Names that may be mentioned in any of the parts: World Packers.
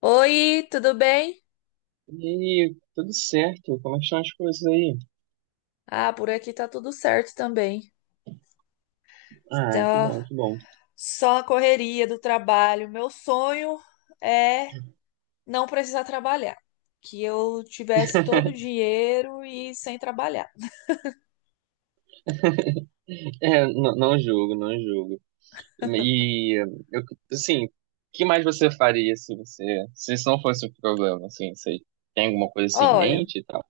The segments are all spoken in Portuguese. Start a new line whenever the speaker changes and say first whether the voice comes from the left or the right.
left: Oi, tudo bem?
right: E aí, tudo certo? Como é que estão as coisas aí?
left: Ah, por aqui tá tudo certo também.
right: Ah, que bom,
left: Tá
right: que bom.
left: só a correria do trabalho. Meu sonho é não precisar trabalhar, que eu tivesse todo o dinheiro e sem trabalhar.
right: É, não julgo, não julgo. E, eu, assim, o que mais você faria se isso não fosse um problema, assim, você tem alguma coisa assim em
left: Olha,
right: mente e tal?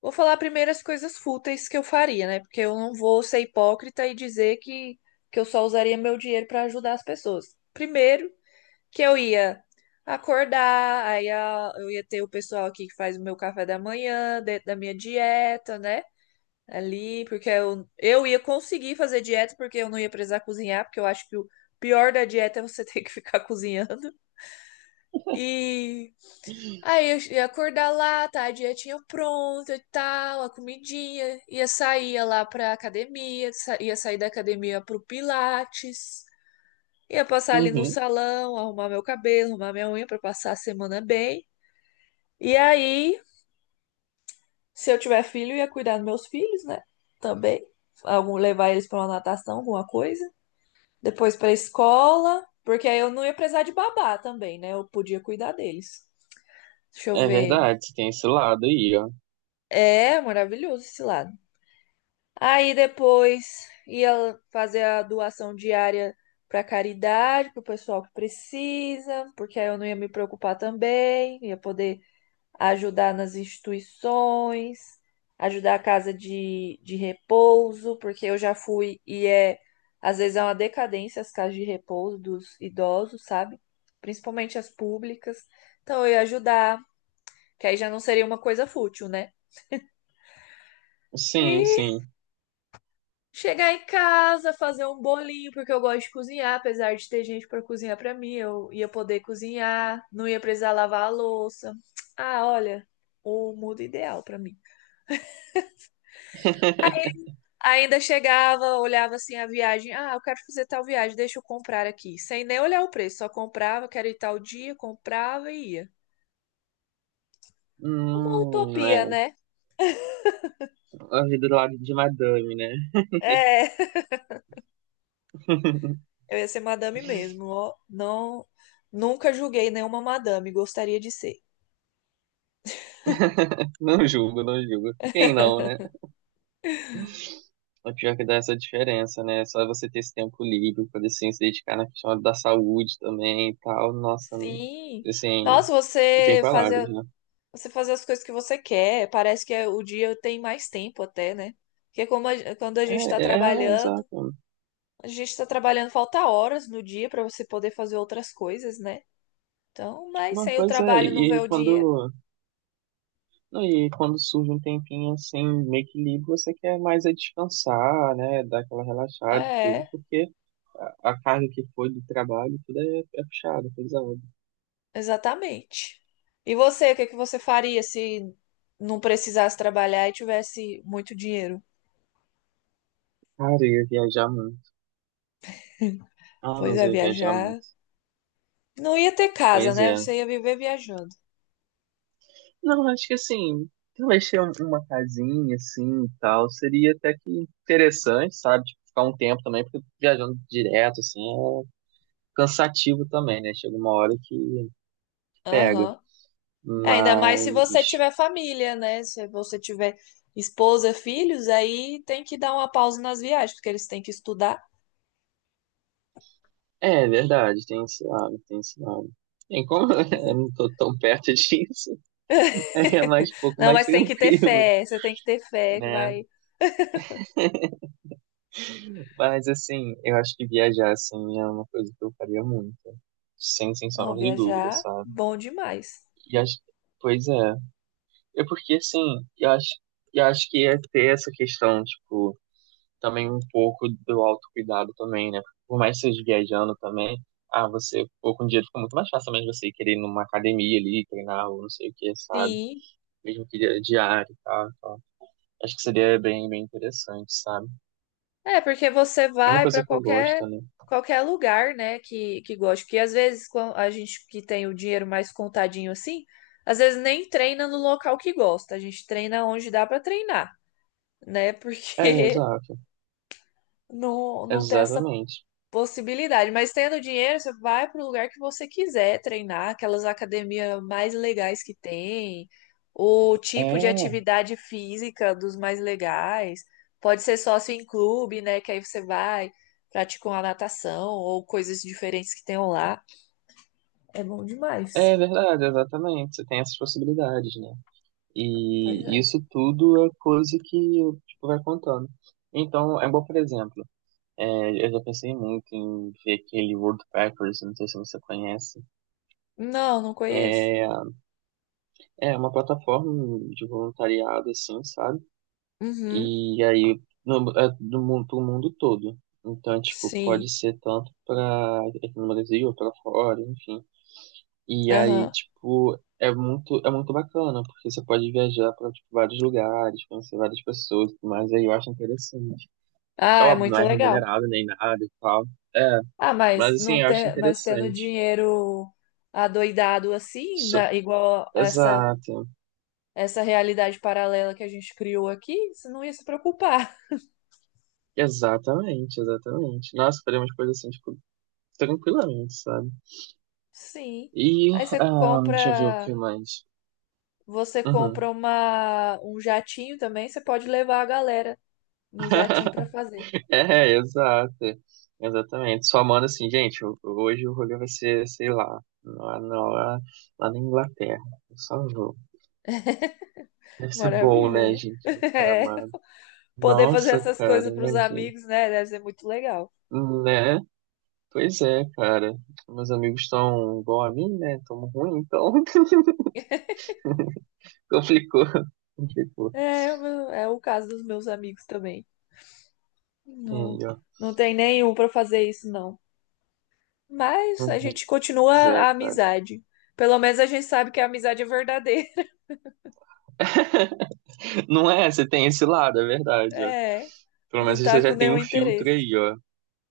left: vou falar primeiro as coisas fúteis que eu faria, né? Porque eu não vou ser hipócrita e dizer que eu só usaria meu dinheiro para ajudar as pessoas. Primeiro, que eu ia acordar, eu ia ter o pessoal aqui que faz o meu café da manhã, dentro da minha dieta, né? Ali, porque eu ia conseguir fazer dieta, porque eu não ia precisar cozinhar, porque eu acho que o pior da dieta é você ter que ficar cozinhando. E aí eu ia acordar lá, tá? A dietinha pronta e tal, a comidinha. Ia sair ia lá pra academia, ia sair da academia pro Pilates. Ia passar ali no
right: Uhum,
left: salão, arrumar meu cabelo, arrumar minha unha pra passar a semana bem. E aí, se eu tiver filho, eu ia cuidar dos meus filhos, né? Também. Algum, levar eles pra uma natação, alguma coisa. Depois pra escola, porque aí eu não ia precisar de babá também, né? Eu podia cuidar deles. Deixa eu
right: é
left: ver.
right: verdade, você tem esse lado aí, ó.
left: É maravilhoso esse lado. Aí depois ia fazer a doação diária para caridade, para o pessoal que precisa, porque aí eu não ia me preocupar também, ia poder ajudar nas instituições, ajudar a casa de repouso, porque eu já fui e é, às vezes é uma decadência as casas de repouso dos idosos, sabe? Principalmente as públicas. Então eu ia ajudar, que aí já não seria uma coisa fútil, né?
right: Sim,
left: E
right: sim.
left: chegar em casa, fazer um bolinho, porque eu gosto de cozinhar, apesar de ter gente para cozinhar para mim, eu ia poder cozinhar, não ia precisar lavar a louça. Ah, olha, o mundo ideal para mim. Ainda chegava, olhava assim a viagem. Ah, eu quero fazer tal viagem, deixa eu comprar aqui. Sem nem olhar o preço, só comprava, quero ir tal dia, comprava e ia. Uma utopia,
right: É,
left: né?
right: a vida do lado de madame, né?
left: É, eu ia ser madame mesmo, ó. Não, nunca julguei nenhuma madame, gostaria de ser.
right: Não julgo, não julgo. Quem não, né? É pior é que dá essa diferença, né? É só você ter esse tempo livre, poder assim, se dedicar na questão da saúde também e tal. Nossa,
left: Sim.
right: assim,
left: Nossa,
right: não tem palavras, né?
left: você fazer as coisas que você quer, parece que o dia tem mais tempo até, né? Porque quando a gente está
right: É, é,
left: trabalhando,
right: exato.
left: a gente tá trabalhando, falta horas no dia pra você poder fazer outras coisas, né? Então, mas
right: Não,
left: sem o
right: pois é,
left: trabalho não
right: e
left: vê
right: e
left: o dinheiro.
right: quando surge um tempinho assim, meio que livre, você quer mais é descansar, né? Dar aquela relaxada e tudo,
left: É,
right: porque a carga que foi do trabalho, tudo é, é puxado, é pesado.
left: exatamente. E você, o que que você faria se não precisasse trabalhar e tivesse muito dinheiro?
right: Cara, eu ia viajar muito. Ah,
left: Pois
right: mas
left: é,
right: eu ia viajar
left: viajar.
right: muito.
left: Não ia ter casa,
right: Pois
left: né?
right: é.
left: Você ia viver viajando.
right: Não, acho que assim, talvez ter uma casinha assim e tal, seria até que interessante, sabe? Tipo, ficar um tempo também, porque viajando direto, assim, é cansativo também, né? Chega uma hora que pega.
left: Aham. É, ainda mais se você
right: Mas,
left: tiver família, né? Se você tiver esposa, filhos, aí tem que dar uma pausa nas viagens, porque eles têm que estudar.
right: é verdade, tem esse lado, tem esse lado. Bem, como eu não tô tão perto disso, é mais um pouco
left: Não,
right: mais
left: mas tem que ter
right: tranquilo,
left: fé, você tem que ter fé que
right: né?
left: vai.
right: Mas, assim, eu acho que viajar, assim, é uma coisa que eu faria muito, sem, sem
left: Não,
right: sombra de dúvida,
left: viajar,
right: sabe?
left: bom demais.
right: E acho, pois é. É porque, assim, eu acho, eu acho que ia ter essa questão, tipo, também um pouco do autocuidado também, né? Por mais que seja viajando também, ah, você, pô, com dinheiro fica muito mais fácil também você querer ir numa academia ali, treinar ou não sei o que, sabe?
left: Sim.
right: Mesmo que diário e tal, tal. Acho que seria bem, bem interessante, sabe?
left: É, porque você
right: É uma
left: vai para
right: coisa que eu
left: qualquer
right: gosto, né?
left: qualquer lugar, né, que goste, porque às vezes quando a gente que tem o dinheiro mais contadinho assim, às vezes nem treina no local que gosta, a gente treina onde dá para treinar, né?
right: É,
left: Porque
right: exato.
left: não tem essa
right: Exatamente.
left: possibilidade. Mas tendo dinheiro, você vai para o lugar que você quiser treinar, aquelas academias mais legais que tem, o tipo de
right: É,
left: atividade física dos mais legais. Pode ser sócio em clube, né? Que aí você vai, pratica uma natação ou coisas diferentes que tenham lá. É bom
right: é
left: demais.
right: verdade, exatamente. Você tem essas possibilidades, né?
left: Pois
right: E
left: é.
right: isso tudo é coisa que tipo, vai contando. Então, é igual, por exemplo, é, eu já pensei muito em ver aquele World Packers, não sei se você conhece.
left: Não, não conheço.
right: É, é uma plataforma de voluntariado, assim, sabe?
left: Uhum,
right: E aí, no, é do mundo todo. Então, tipo, pode
left: sim.
right: ser tanto para aqui no Brasil, para fora, enfim. E aí,
left: Aham.
right: tipo, é muito bacana, porque você pode viajar para tipo, vários lugares, conhecer várias pessoas, e tudo mais aí eu acho interessante. É
left: Ah, é
right: óbvio, não
left: muito
right: é
left: legal.
right: remunerado nem nada e tal. É,
left: Ah,
right: mas
left: mas não
right: assim, eu acho
left: ter, mas tendo
right: interessante.
left: dinheiro adoidado assim,
right: So-
left: igual essa
right: Exato.
left: essa realidade paralela que a gente criou aqui, você não ia se preocupar.
right: Exatamente, exatamente. Nós faremos coisas assim, tipo, tranquilamente, sabe?
left: Sim.
right: E,
left: Aí
right: ah, deixa eu ver o que mais.
left: você compra
right: Uhum.
left: uma um jatinho também, você pode levar a galera no jatinho pra fazer.
right: É, exato. Exatamente. Só manda assim, gente, hoje o rolê vai ser, sei lá, lá, na- lá, lá na Inglaterra. Eu só vou. Deve ser bom, né,
left: Maravilha, né?
right: gente, do pai
left: É.
right: amado.
left: Poder fazer
right: Nossa,
left: essas
right: cara,
left: coisas pros
right: imagina.
left: amigos, né? Deve ser muito legal.
right: Né? Pois é, cara. Meus amigos estão igual a mim, né? Tão ruim, então complicou. Complicou.
left: É, o é o caso dos meus amigos também.
right: Aí,
left: Não,
right: ó.
left: não tem nenhum pra fazer isso, não. Mas
right: Uhum.
left: a gente continua
right: Pois é,
left: a
right: cara.
left: amizade. Pelo menos a gente sabe que a amizade é verdadeira.
right: Não é, você tem esse lado, é verdade, ó.
left: É,
right: Pelo
left: não
right: menos
left: tá
right: você
left: com
right: já tem
left: nenhum
right: um filtro
left: interesse.
right: aí, ó.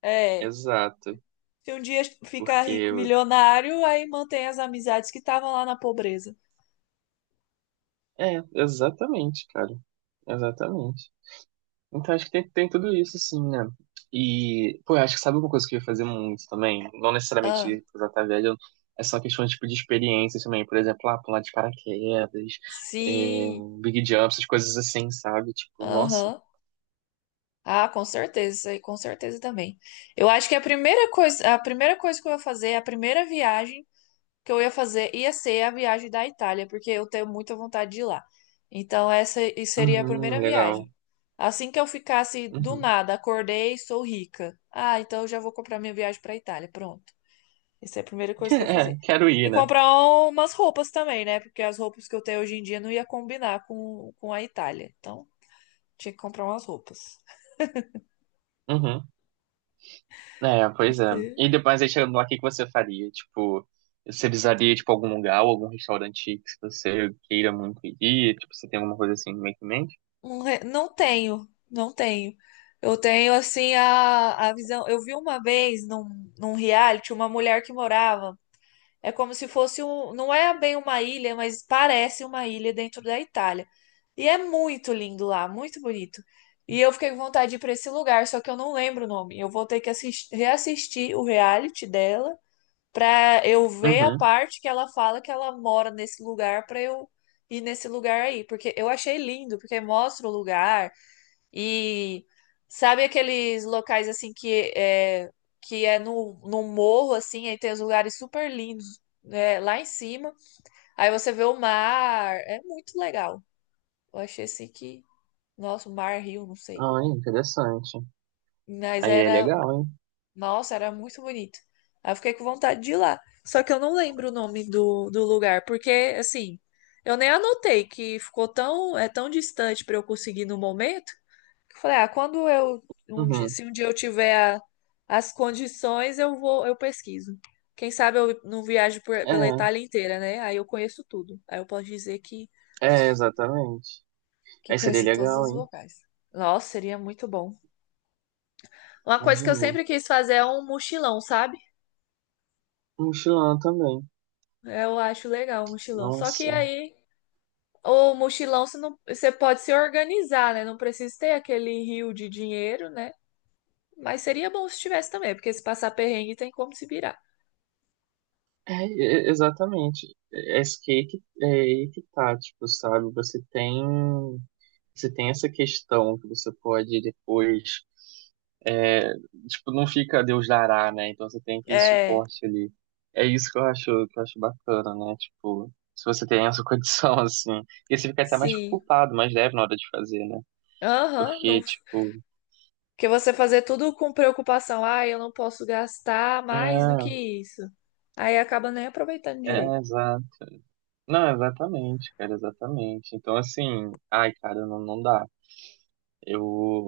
left: É,
right: Exato.
left: se um dia ficar rico,
right: Porque
left: milionário, aí mantém as amizades que estavam lá na pobreza.
right: é, exatamente, cara. Exatamente. Então acho que tem, tem tudo isso, assim, né? E, pô, eu acho que sabe uma coisa que eu ia fazer muito também? Não
left: Ah,
right: necessariamente usar tá velho, é só questão tipo, de experiência também. Por exemplo, lá pular de paraquedas, é,
left: sim.
right: big jump, essas coisas assim, sabe? Tipo, nossa,
left: Aham. Ah, com certeza, isso aí com certeza também. Eu acho que a primeira coisa que eu vou fazer, a primeira viagem que eu ia fazer ia ser a viagem da Itália, porque eu tenho muita vontade de ir lá. Então, seria a
right: uhum,
left: primeira
right: legal.
left: viagem. Assim que eu ficasse do
right: Uhum.
left: nada, acordei, sou rica. Ah, então eu já vou comprar minha viagem para Itália. Pronto. Essa é a primeira coisa que eu ia
right: É,
left: fazer.
right: quero ir,
left: E
right: né?
left: comprar umas roupas também, né? Porque as roupas que eu tenho hoje em dia não ia combinar com a Itália. Então, tinha que comprar umas roupas.
right: Uhum. É, pois é. E depois aí chegando lá, o que que você faria? Tipo, você visaria, tipo, algum lugar ou algum restaurante que você queira muito ir? Tipo, você tem alguma coisa assim meio que em mente?
left: Não tenho, não tenho. Eu tenho, assim, a visão. Eu vi uma vez num reality uma mulher que morava. É como se fosse um. Não é bem uma ilha, mas parece uma ilha dentro da Itália. E é muito lindo lá, muito bonito. E eu fiquei com vontade de ir para esse lugar, só que eu não lembro o nome. Eu vou ter que assistir, reassistir o reality dela pra eu ver a
right: Uhum.
left: parte que ela fala que ela mora nesse lugar pra eu ir nesse lugar aí, porque eu achei lindo, porque mostra o lugar e sabe aqueles locais assim que é no, no morro assim, aí tem os lugares super lindos, né, lá em cima. Aí você vê o mar, é muito legal. Eu achei assim que, nossa, o mar, rio, não sei.
right: Ah, interessante.
left: Mas
right: Aí é
left: era
right: legal, hein?
left: nossa, era muito bonito. Aí eu fiquei com vontade de ir lá. Só que eu não lembro o nome do lugar, porque, assim, eu nem anotei que ficou tão, é tão distante para eu conseguir no momento, que eu falei, ah, quando eu,
right: Uhum.
left: se um dia eu tiver as condições, eu vou, eu pesquiso. Quem sabe eu não viajo pela Itália inteira, né? Aí eu conheço tudo. Aí eu posso dizer
right: É, é, exatamente.
left: que
right: Aí seria
left: conheci todos
right: legal,
left: os
right: hein?
left: locais. Nossa, seria muito bom. Uma coisa que eu
right: Imagina.
left: sempre quis fazer é um mochilão, sabe?
right: Um mochilão também.
left: Eu acho legal o mochilão. Só que
right: Nossa.
left: aí, o mochilão você não, você pode se organizar, né? Não precisa ter aquele rio de dinheiro, né? Mas seria bom se tivesse também, porque se passar perrengue tem como se virar.
right: Exatamente. É isso que aí que, é aí que tá, tipo, sabe? Você tem essa questão que você pode depois, é, tipo, não fica Deus dará, né? Então você tem aquele
left: É,
right: suporte ali. É isso que eu acho bacana, né? Tipo, se você tem essa condição, assim, e você fica até mais
left: sim.
right: preocupado, mais leve na hora de fazer, né?
left: Aham, não,
right: Porque, tipo,
left: porque você fazer tudo com preocupação, ah, eu não posso gastar
right: é,
left: mais do que isso. Aí acaba nem aproveitando
right: é,
left: direito.
right: exato. Não, exatamente, cara, exatamente. Então, assim, ai, cara, não, não dá. Eu.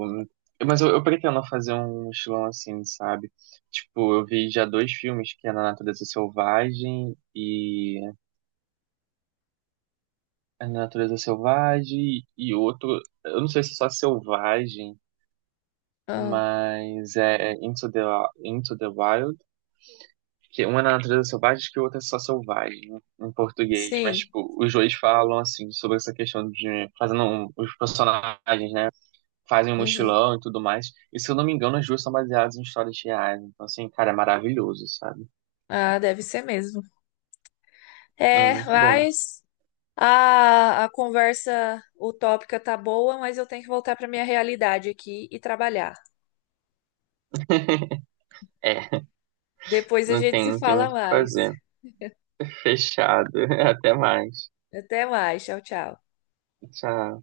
right: Mas eu pretendo fazer um estilão assim, sabe? Tipo, eu vi já 2 filmes, que é Na Natureza Selvagem e. A Natureza Selvagem e outro. Eu não sei se é só Selvagem,
left: Ah,
right: mas é Into the Wild. Que uma é na natureza selvagem que o outro é só selvagem, né, em português. Mas,
left: sim.
right: tipo, os dois falam, assim, sobre essa questão de fazendo os personagens, né? Fazem um
left: Uhum.
right: mochilão e tudo mais. E se eu não me engano, as duas são baseadas em histórias reais. Então, assim, cara, é maravilhoso, sabe?
left: Ah, deve ser mesmo.
right: É
left: É,
right: muito bom.
left: mas a conversa utópica tá boa, mas eu tenho que voltar para minha realidade aqui e trabalhar.
right: É,
left: Depois a gente se
right: não tem
left: fala
right: muito o que
left: mais.
right: fazer. Fechado. Até mais.
left: Até mais. Tchau, tchau.
right: Tchau.